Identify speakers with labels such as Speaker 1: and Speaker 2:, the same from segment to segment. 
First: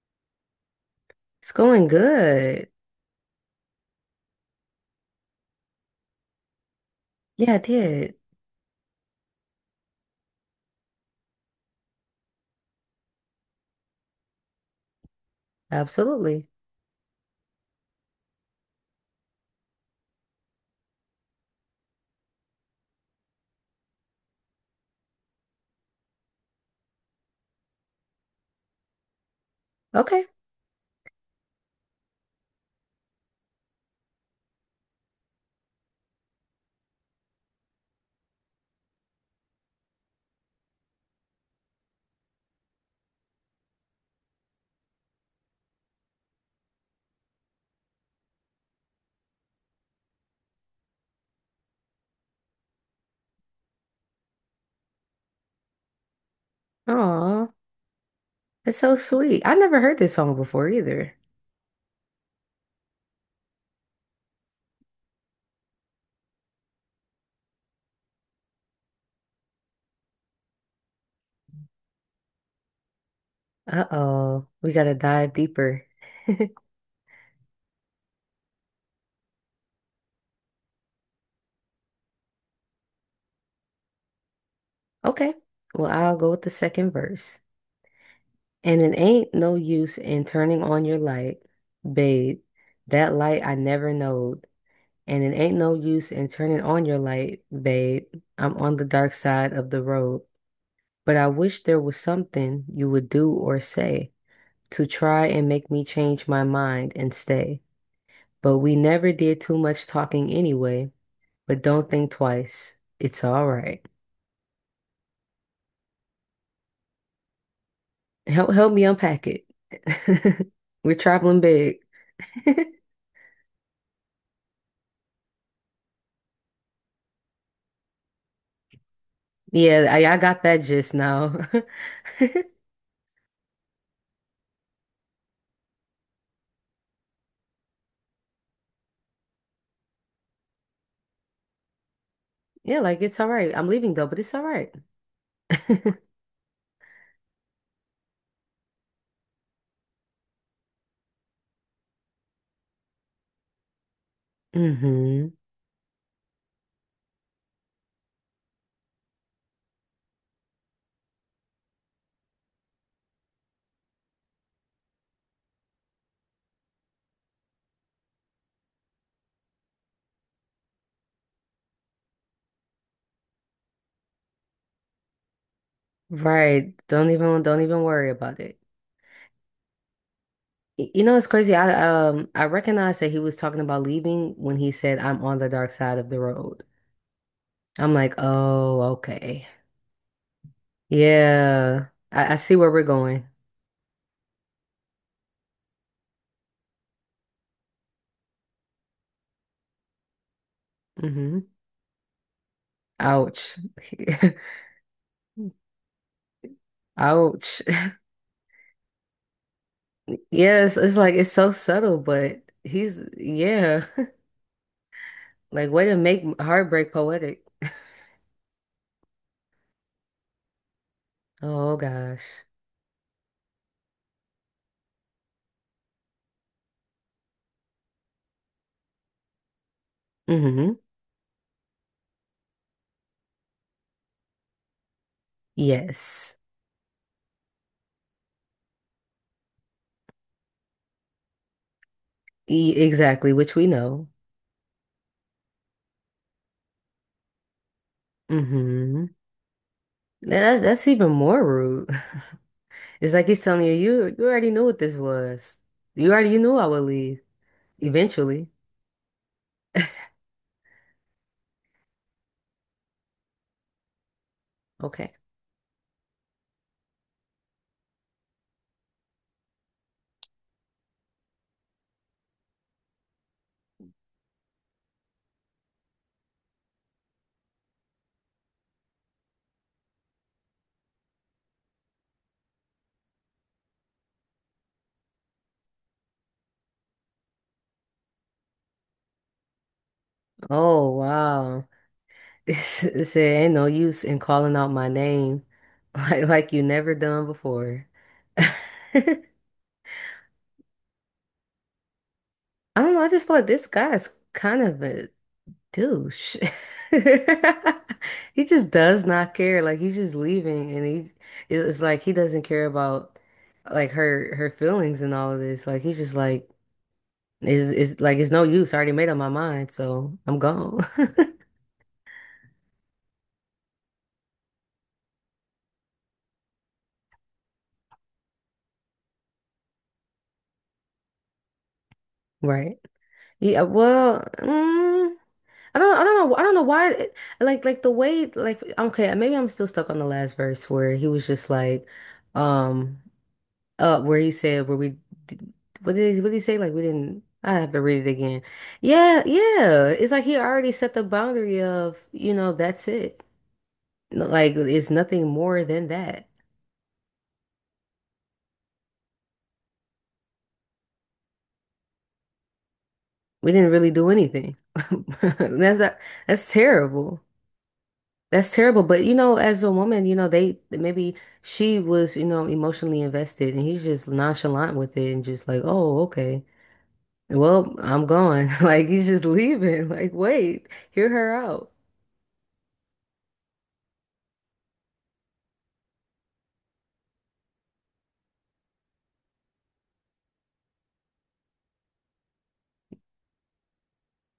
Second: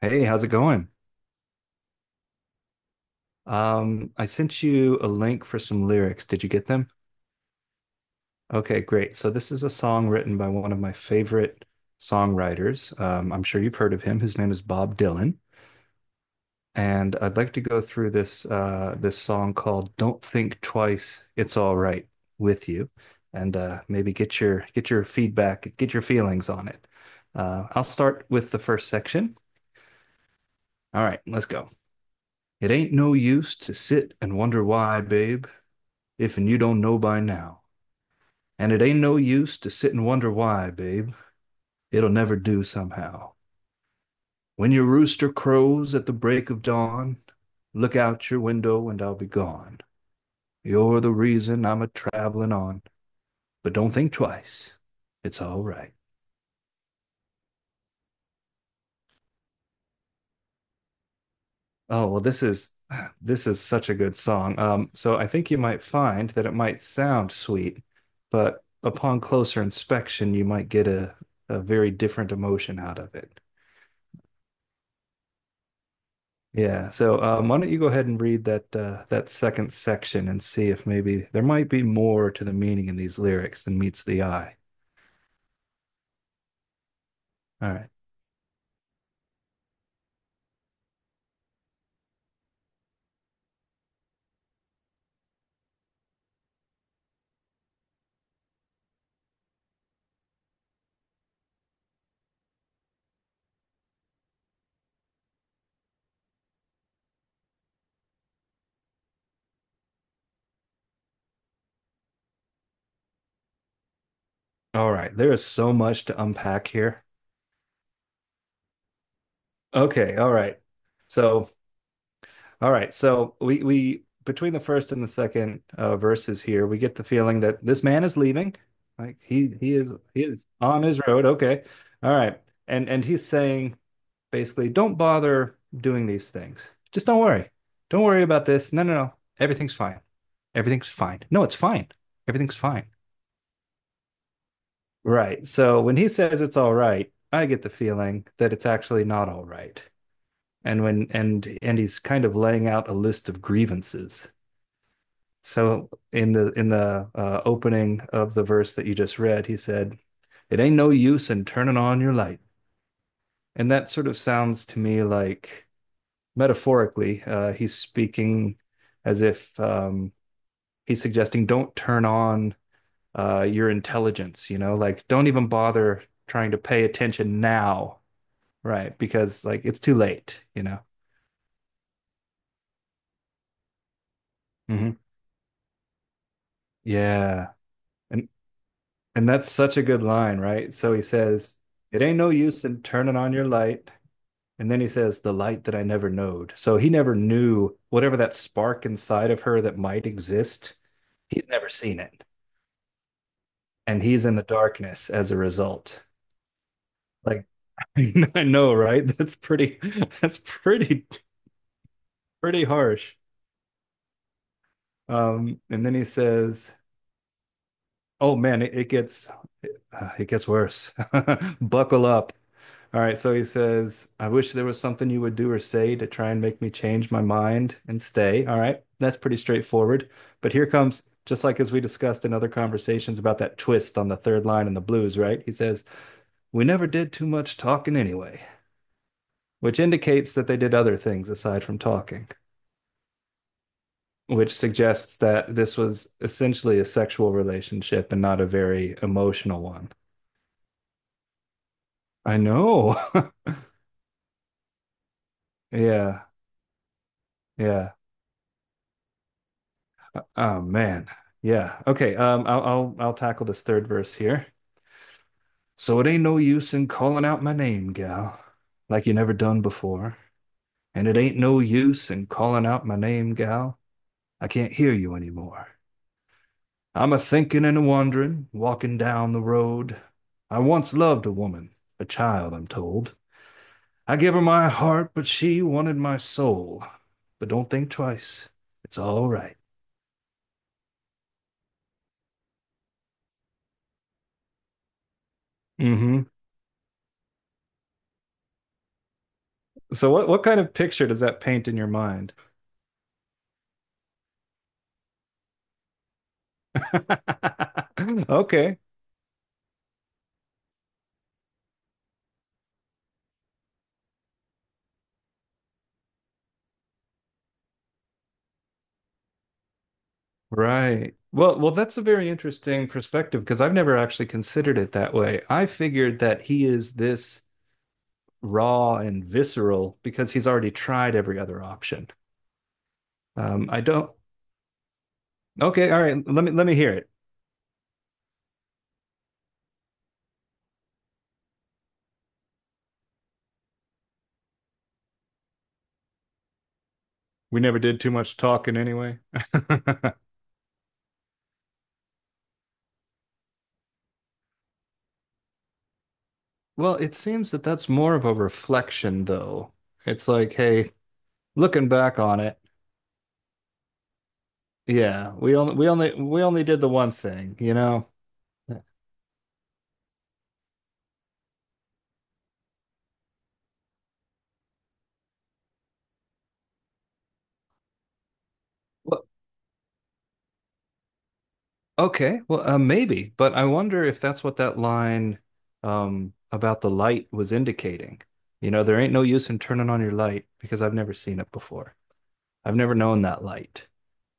Speaker 1: Hey, how's it going?
Speaker 2: It's going good.
Speaker 1: I sent you a link for some lyrics. Did you get them?
Speaker 2: Yeah, I did.
Speaker 1: Okay, great. So this is a song written by one of my favorite songwriters. I'm sure you've heard of him. His name is Bob Dylan,
Speaker 2: Absolutely.
Speaker 1: and I'd like to go through this song called "Don't Think Twice, It's All Right" with you, and maybe get your feedback, get your feelings on it. I'll start with the first section.
Speaker 2: Okay.
Speaker 1: All right, let's go. It ain't no use to sit and wonder why, babe. If and you don't know by now. And it ain't no use to sit and wonder why, babe. It'll never do somehow. When your rooster crows at the break of dawn, look out your window and I'll be gone. You're the reason I'm a traveling on, but don't think twice. It's all right.
Speaker 2: Aw, that's so sweet. I never heard this song before either.
Speaker 1: Oh, well, this is such a good song. So I think you might find that it might sound sweet, but upon closer inspection, you might get a very different emotion out of it.
Speaker 2: Uh-oh, we gotta dive deeper.
Speaker 1: Yeah. So, why don't you go ahead and read that second section and see if maybe there might be more to the meaning in these lyrics than meets the eye.
Speaker 2: Okay. Well, I'll go with the second verse.
Speaker 1: All right.
Speaker 2: And it ain't no use in turning on your light, babe. That light I never knowed. And it ain't no use in turning on your light, babe. I'm on the dark side of the road. But I wish there was something you would do or say to try and make me change my mind and stay. But we never did too much talking anyway, but don't think twice. It's all right.
Speaker 1: All right. There is so much to unpack here.
Speaker 2: Help me unpack it.
Speaker 1: Okay. All right.
Speaker 2: We're traveling
Speaker 1: So,
Speaker 2: big.
Speaker 1: all right. So we between the first and the second verses here, we get the feeling that this man is leaving. Like he he
Speaker 2: Yeah,
Speaker 1: is
Speaker 2: I
Speaker 1: he
Speaker 2: got
Speaker 1: is
Speaker 2: that
Speaker 1: on
Speaker 2: just
Speaker 1: his road.
Speaker 2: now.
Speaker 1: Okay. All right. And he's saying basically don't bother doing these things. Just don't worry. Don't worry about this. No, no, no. Everything's fine. Everything's fine. No, it's fine. Everything's
Speaker 2: Yeah,
Speaker 1: fine.
Speaker 2: like it's all right. I'm leaving though, but it's all right.
Speaker 1: Right. So when he says it's all right, I get the feeling that it's actually not all right. And when and he's kind of laying out a list of grievances.
Speaker 2: Mm-hmm.
Speaker 1: So in the opening of the verse that you just read, he said, "It ain't no use in turning on your light." And that sort of sounds to me like metaphorically. He's speaking as if he's suggesting don't turn on your intelligence, you know, like don't even bother trying to
Speaker 2: Right.
Speaker 1: pay
Speaker 2: Don't
Speaker 1: attention
Speaker 2: even don't even
Speaker 1: now,
Speaker 2: worry about it.
Speaker 1: right? Because like it's too late, you know.
Speaker 2: You know, it's crazy. I recognized that he was talking about leaving when he
Speaker 1: Mm-hmm.
Speaker 2: said, "I'm on the dark side of the road."
Speaker 1: Yeah.
Speaker 2: I'm like,
Speaker 1: And
Speaker 2: oh,
Speaker 1: and
Speaker 2: okay.
Speaker 1: that's such a good line, right? So he says,
Speaker 2: Yeah,
Speaker 1: "It ain't no
Speaker 2: I see
Speaker 1: use
Speaker 2: where
Speaker 1: in
Speaker 2: we're
Speaker 1: turning
Speaker 2: going.
Speaker 1: on your light." And then he says, "The light that I never knowed." So he never knew whatever that spark inside of her that might exist.
Speaker 2: Hmm.
Speaker 1: He's never seen it.
Speaker 2: Ouch.
Speaker 1: And he's in the darkness as a result. Like
Speaker 2: Ouch.
Speaker 1: I know, right? That's pretty that's
Speaker 2: Yes, it's
Speaker 1: pretty
Speaker 2: like it's so subtle, but
Speaker 1: pretty
Speaker 2: he's,
Speaker 1: harsh.
Speaker 2: yeah,
Speaker 1: Um
Speaker 2: like
Speaker 1: and
Speaker 2: way
Speaker 1: then
Speaker 2: to
Speaker 1: he
Speaker 2: make
Speaker 1: says,
Speaker 2: heartbreak poetic.
Speaker 1: "Oh man, it gets it gets worse.
Speaker 2: Oh
Speaker 1: Buckle
Speaker 2: gosh.
Speaker 1: up." All right, so he says, "I wish there was something you would do or say to try and make me change my mind and stay." All right. That's pretty straightforward. But here
Speaker 2: Hmm.
Speaker 1: comes just like as we discussed in other conversations about that twist on the third line in the blues, right? He says,
Speaker 2: Yes.
Speaker 1: "We never did too much talking anyway." which indicates that they did other things aside from talking,
Speaker 2: E exactly, which we know.
Speaker 1: which suggests that this was essentially a sexual relationship and not a very
Speaker 2: Hmm.
Speaker 1: emotional one.
Speaker 2: That's even more rude.
Speaker 1: I know.
Speaker 2: It's like he's telling you, you already knew what this was. You
Speaker 1: Yeah.
Speaker 2: already knew I would leave
Speaker 1: Yeah.
Speaker 2: eventually.
Speaker 1: Oh man. Yeah. Okay. I'll tackle this third verse here.
Speaker 2: Okay.
Speaker 1: So it ain't no use in calling out my name, gal, like you never done before. And it ain't no use in calling out my name, gal. I can't hear you anymore. I'm a thinking and a wandering, walking down the road. I once loved a woman, a child, I'm told. I gave her my heart, but she wanted my soul. But don't think twice. It's all right.
Speaker 2: Oh, wow. It said, ain't no use in calling out my name
Speaker 1: Mm-hmm.
Speaker 2: like you never done before. I
Speaker 1: So what kind of picture does that paint in your mind?
Speaker 2: don't know, I just feel like this guy's kind of a douche. He just
Speaker 1: Okay.
Speaker 2: does not care. Like he's just leaving and he it's like he doesn't care about like her feelings and all of this. Like he's just like is like it's no use. I already made up my mind, so I'm gone.
Speaker 1: Right. Well, well, that's a very interesting perspective because I've never actually considered it that way. I figured that he is this raw and visceral because he's already tried every other option.
Speaker 2: Right. Yeah,
Speaker 1: I don't
Speaker 2: well, I
Speaker 1: Okay,
Speaker 2: don't
Speaker 1: all
Speaker 2: I
Speaker 1: right.
Speaker 2: don't know I
Speaker 1: Let me
Speaker 2: don't know
Speaker 1: let me
Speaker 2: why
Speaker 1: hear it.
Speaker 2: like the way like okay, maybe I'm still stuck on the last verse where he was just like um where he said where we did- what did he say like we didn't, I
Speaker 1: We
Speaker 2: have
Speaker 1: never
Speaker 2: to
Speaker 1: did
Speaker 2: read it
Speaker 1: too much
Speaker 2: again.
Speaker 1: talking anyway.
Speaker 2: Yeah, yeah, it's like he already set the boundary of, you know, that's it, like it's nothing more than that.
Speaker 1: Well, it seems that that's more of a reflection though. It's like, hey, looking back on it,
Speaker 2: We didn't really do anything
Speaker 1: yeah, we only
Speaker 2: that's
Speaker 1: we
Speaker 2: not,
Speaker 1: only we
Speaker 2: that's
Speaker 1: only did the one
Speaker 2: terrible.
Speaker 1: thing, you know.
Speaker 2: That's terrible. But you know, as a woman, you know, they maybe she was, you know, emotionally invested and he's just nonchalant with it and just like, oh, okay. Well, I'm going. Like he's just
Speaker 1: Well,
Speaker 2: leaving. Like, wait, hear her out.
Speaker 1: okay. Well, maybe, but I wonder if that's what that line about the light was indicating. You know, there ain't no use in turning on your light because I've never seen it before. I've never known that light.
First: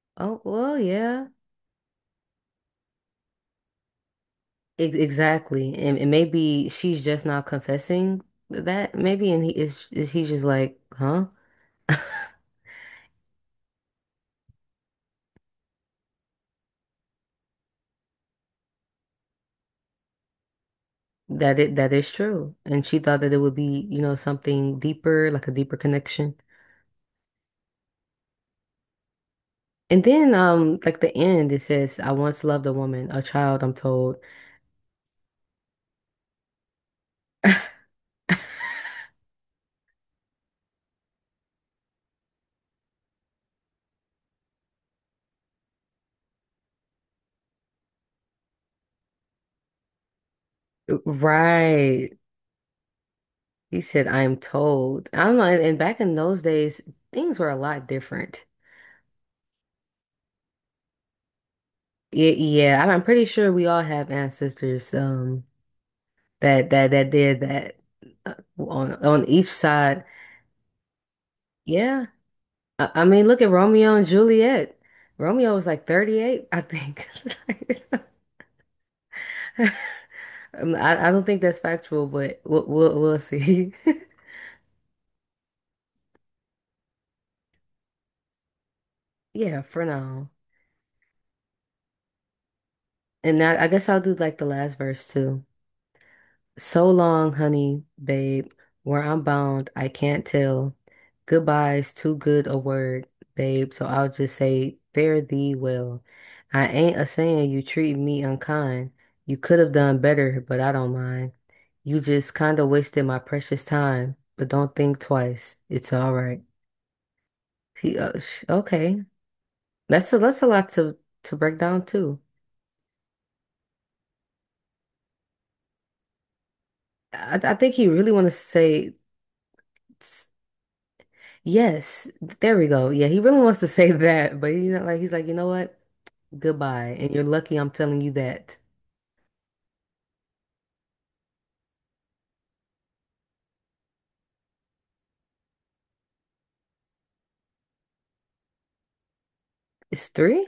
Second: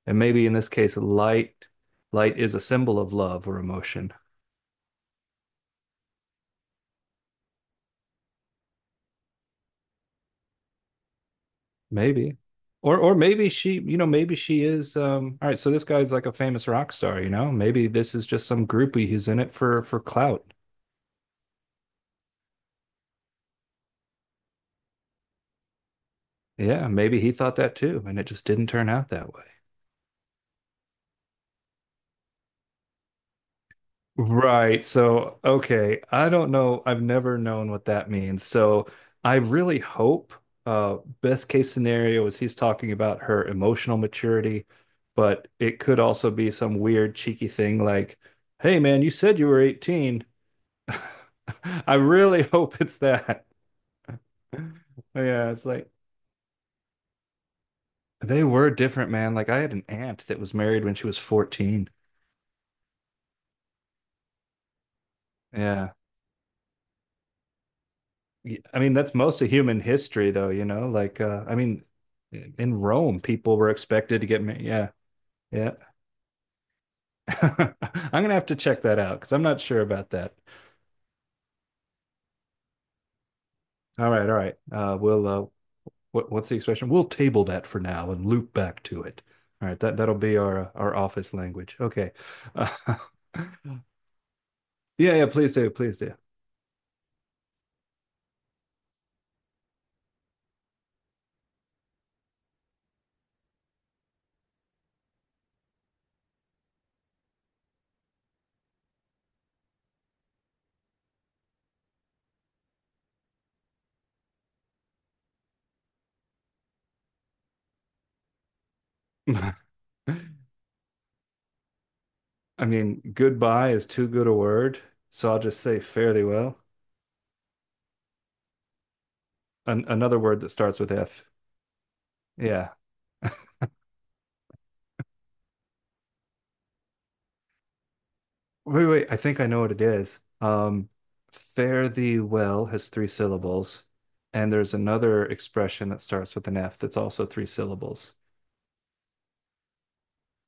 Speaker 1: And
Speaker 2: Oh,
Speaker 1: maybe in this
Speaker 2: well,
Speaker 1: case,
Speaker 2: yeah.
Speaker 1: light is a symbol of love or emotion.
Speaker 2: Exactly. And maybe she's just not confessing that, maybe, and he is he's just like, huh?
Speaker 1: Maybe. Or maybe she, you know, maybe she is all right, so this guy's like a famous rock star, you know? Maybe this is just some groupie who's in it for clout.
Speaker 2: That is true. And she thought that it would be, you know, something deeper, like a deeper connection.
Speaker 1: Yeah, maybe he thought that too, and it just didn't turn out that way.
Speaker 2: And then, like the end, it says, I once loved a woman, a child, I'm told.
Speaker 1: Right. So, okay. I don't know. I've never known what that means. So, I really hope best case scenario is he's talking about her emotional maturity, but it could also be some weird cheeky thing like, "Hey man, you said you were 18." I
Speaker 2: Right.
Speaker 1: really hope it's that.
Speaker 2: He said, I am told. I don't know.
Speaker 1: Yeah, it's
Speaker 2: And
Speaker 1: like
Speaker 2: back in those days, things were a lot
Speaker 1: they
Speaker 2: different.
Speaker 1: were different, man. Like I had an aunt that was married when she was 14.
Speaker 2: Yeah, yeah. I'm pretty sure we all have ancestors,
Speaker 1: Yeah.
Speaker 2: that did that uh,
Speaker 1: I mean, that's
Speaker 2: on
Speaker 1: most
Speaker 2: each
Speaker 1: of human
Speaker 2: side.
Speaker 1: history, though, you know, like, I mean,
Speaker 2: Yeah.
Speaker 1: in
Speaker 2: I
Speaker 1: Rome,
Speaker 2: mean, look at
Speaker 1: people were
Speaker 2: Romeo and
Speaker 1: expected to get married.
Speaker 2: Juliet.
Speaker 1: Yeah,
Speaker 2: Romeo was
Speaker 1: yeah.
Speaker 2: like 38, I think.
Speaker 1: I'm gonna have to check that out because I'm not sure about that.
Speaker 2: I don't think that's factual, but we'll see.
Speaker 1: All right, all right. We'll, what, what's the expression? We'll table that for now and loop back to it.
Speaker 2: Yeah,
Speaker 1: All right,
Speaker 2: for
Speaker 1: that, that'll
Speaker 2: now.
Speaker 1: be our office language. Okay. Uh,
Speaker 2: And I guess I'll do like the last verse
Speaker 1: yeah, yeah,
Speaker 2: too.
Speaker 1: please do, please do.
Speaker 2: So long, honey, babe, where I'm bound, I can't tell. Goodbye's too good a word, babe, so I'll just say, fare thee well. I ain't a saying you treat me unkind. You could have done better, but I don't mind. You just kind of wasted my precious time, but don't think twice. It's all right. He, okay. That's a lot to break down too.
Speaker 1: I mean, goodbye is too good a word, so I'll just say fairly well.
Speaker 2: I think he really want to say.
Speaker 1: An another word that starts with F.
Speaker 2: Yes, there we
Speaker 1: Yeah.
Speaker 2: go. Yeah, he really wants to say that, but you know, like he's like, you know what? Goodbye. And you're lucky I'm telling you that.
Speaker 1: Wait, wait, I think I know what it is. Fare thee well has three syllables, and there's another expression that starts with an F that's also three syllables.
Speaker 2: It's three?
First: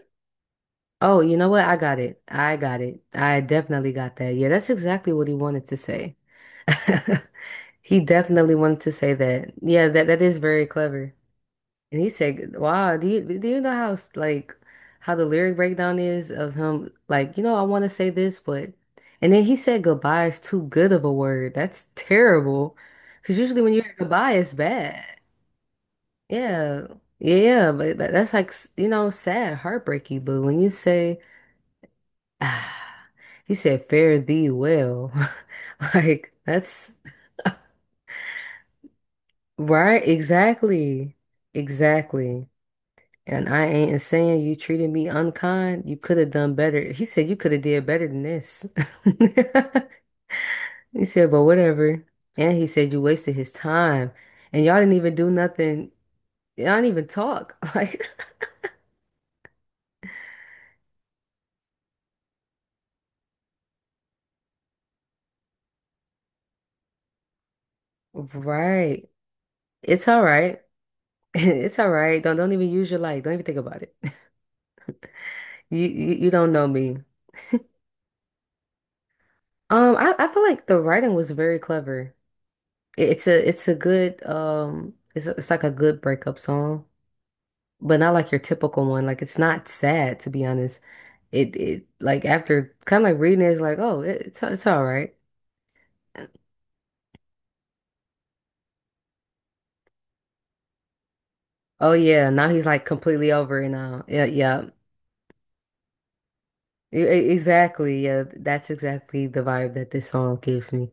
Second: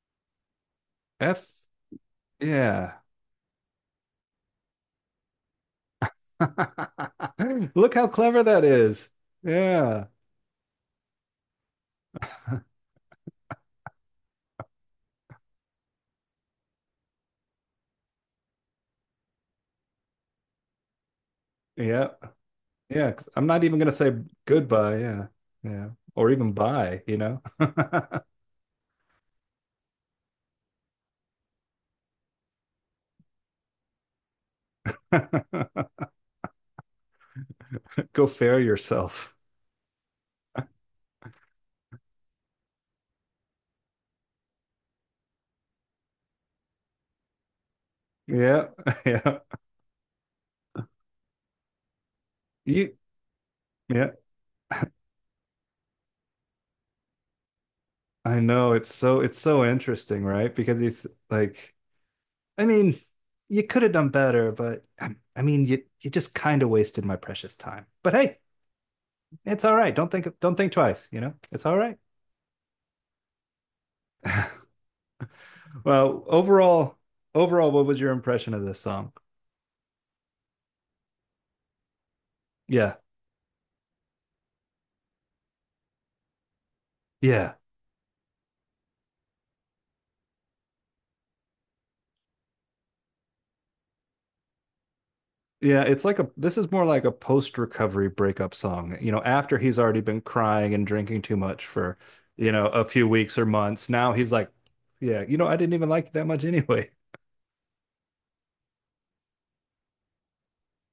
Speaker 2: Oh, you
Speaker 1: F,
Speaker 2: know what? I got it. I got
Speaker 1: yeah.
Speaker 2: it. I definitely got that. Yeah, that's exactly what he wanted to say.
Speaker 1: Look
Speaker 2: He
Speaker 1: how clever
Speaker 2: definitely
Speaker 1: that
Speaker 2: wanted to
Speaker 1: is.
Speaker 2: say that. Yeah,
Speaker 1: Yeah.
Speaker 2: that that is very clever. And he said, "Wow, do you know how like how the lyric breakdown is of him? Like, you know, I want to say this, but and then he said goodbye is too good of a word. That's
Speaker 1: Yeah.
Speaker 2: terrible,
Speaker 1: Yeah. 'Cause
Speaker 2: because
Speaker 1: I'm
Speaker 2: usually
Speaker 1: not
Speaker 2: when
Speaker 1: even
Speaker 2: you
Speaker 1: gonna
Speaker 2: hear
Speaker 1: say
Speaker 2: goodbye, it's
Speaker 1: goodbye,
Speaker 2: bad.
Speaker 1: yeah. Yeah. Or even
Speaker 2: Yeah,
Speaker 1: bye, you know?
Speaker 2: yeah, but that, that's like you know, sad, heartbreaky. But when you say, ah, he said, fare thee well, like that's
Speaker 1: Go fare yourself.
Speaker 2: right, exactly, exactly. And I ain't saying you treated me unkind. You could have done better. He said you could have did better than this.
Speaker 1: Yeah. Yeah.
Speaker 2: He said, but whatever. And he said
Speaker 1: You,
Speaker 2: you wasted his time.
Speaker 1: yeah.
Speaker 2: And y'all didn't even do nothing. Y'all didn't even talk. Like,
Speaker 1: I know it's so interesting, right? Because he's like, I mean, you could have done better, but I mean, you just kind of wasted my precious time. But hey,
Speaker 2: right.
Speaker 1: it's all right.
Speaker 2: It's
Speaker 1: Don't
Speaker 2: all
Speaker 1: think don't
Speaker 2: right.
Speaker 1: think twice, you know? It's all
Speaker 2: It's all
Speaker 1: right.
Speaker 2: right. Don't even use your light. Don't even think about it.
Speaker 1: Well,
Speaker 2: You don't know
Speaker 1: overall,
Speaker 2: me.
Speaker 1: overall, what was your impression of this song?
Speaker 2: I feel like the writing was very clever.
Speaker 1: Yeah.
Speaker 2: It's a it's a good it's a, it's like a good breakup song.
Speaker 1: Yeah.
Speaker 2: But not like your typical one. Like it's not sad, to be honest. It like, after kind of like reading it, it's like, oh it, it's all right.
Speaker 1: Yeah, it's like a this is more like a post-recovery breakup song. You know, after he's already been crying and drinking too much
Speaker 2: Oh
Speaker 1: for,
Speaker 2: yeah, now
Speaker 1: you
Speaker 2: he's
Speaker 1: know, a
Speaker 2: like
Speaker 1: few
Speaker 2: completely
Speaker 1: weeks or
Speaker 2: over it
Speaker 1: months.
Speaker 2: now.
Speaker 1: Now
Speaker 2: Yeah,
Speaker 1: he's like,
Speaker 2: yeah.
Speaker 1: yeah, you know, I didn't even like you that much anyway.
Speaker 2: Exactly. Yeah, that's exactly the vibe that this song gives me.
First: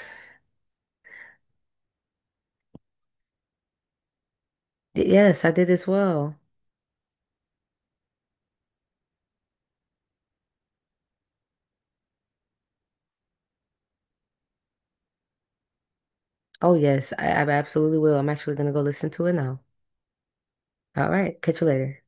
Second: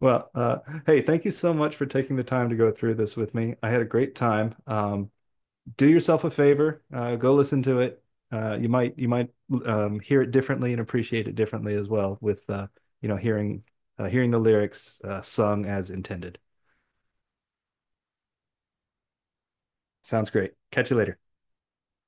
Speaker 1: Well, hey, thank you so much for taking the time to go through this with me. I had a great time.
Speaker 2: Y- Yes, I did as
Speaker 1: Do yourself a
Speaker 2: well.
Speaker 1: favor, go listen to it. You might hear it differently and appreciate it differently as well with you know hearing hearing the lyrics sung as intended.
Speaker 2: Oh yes, I absolutely will. I'm actually gonna go listen to it now.
Speaker 1: Sounds great. Catch you
Speaker 2: All
Speaker 1: later.
Speaker 2: right, catch you later.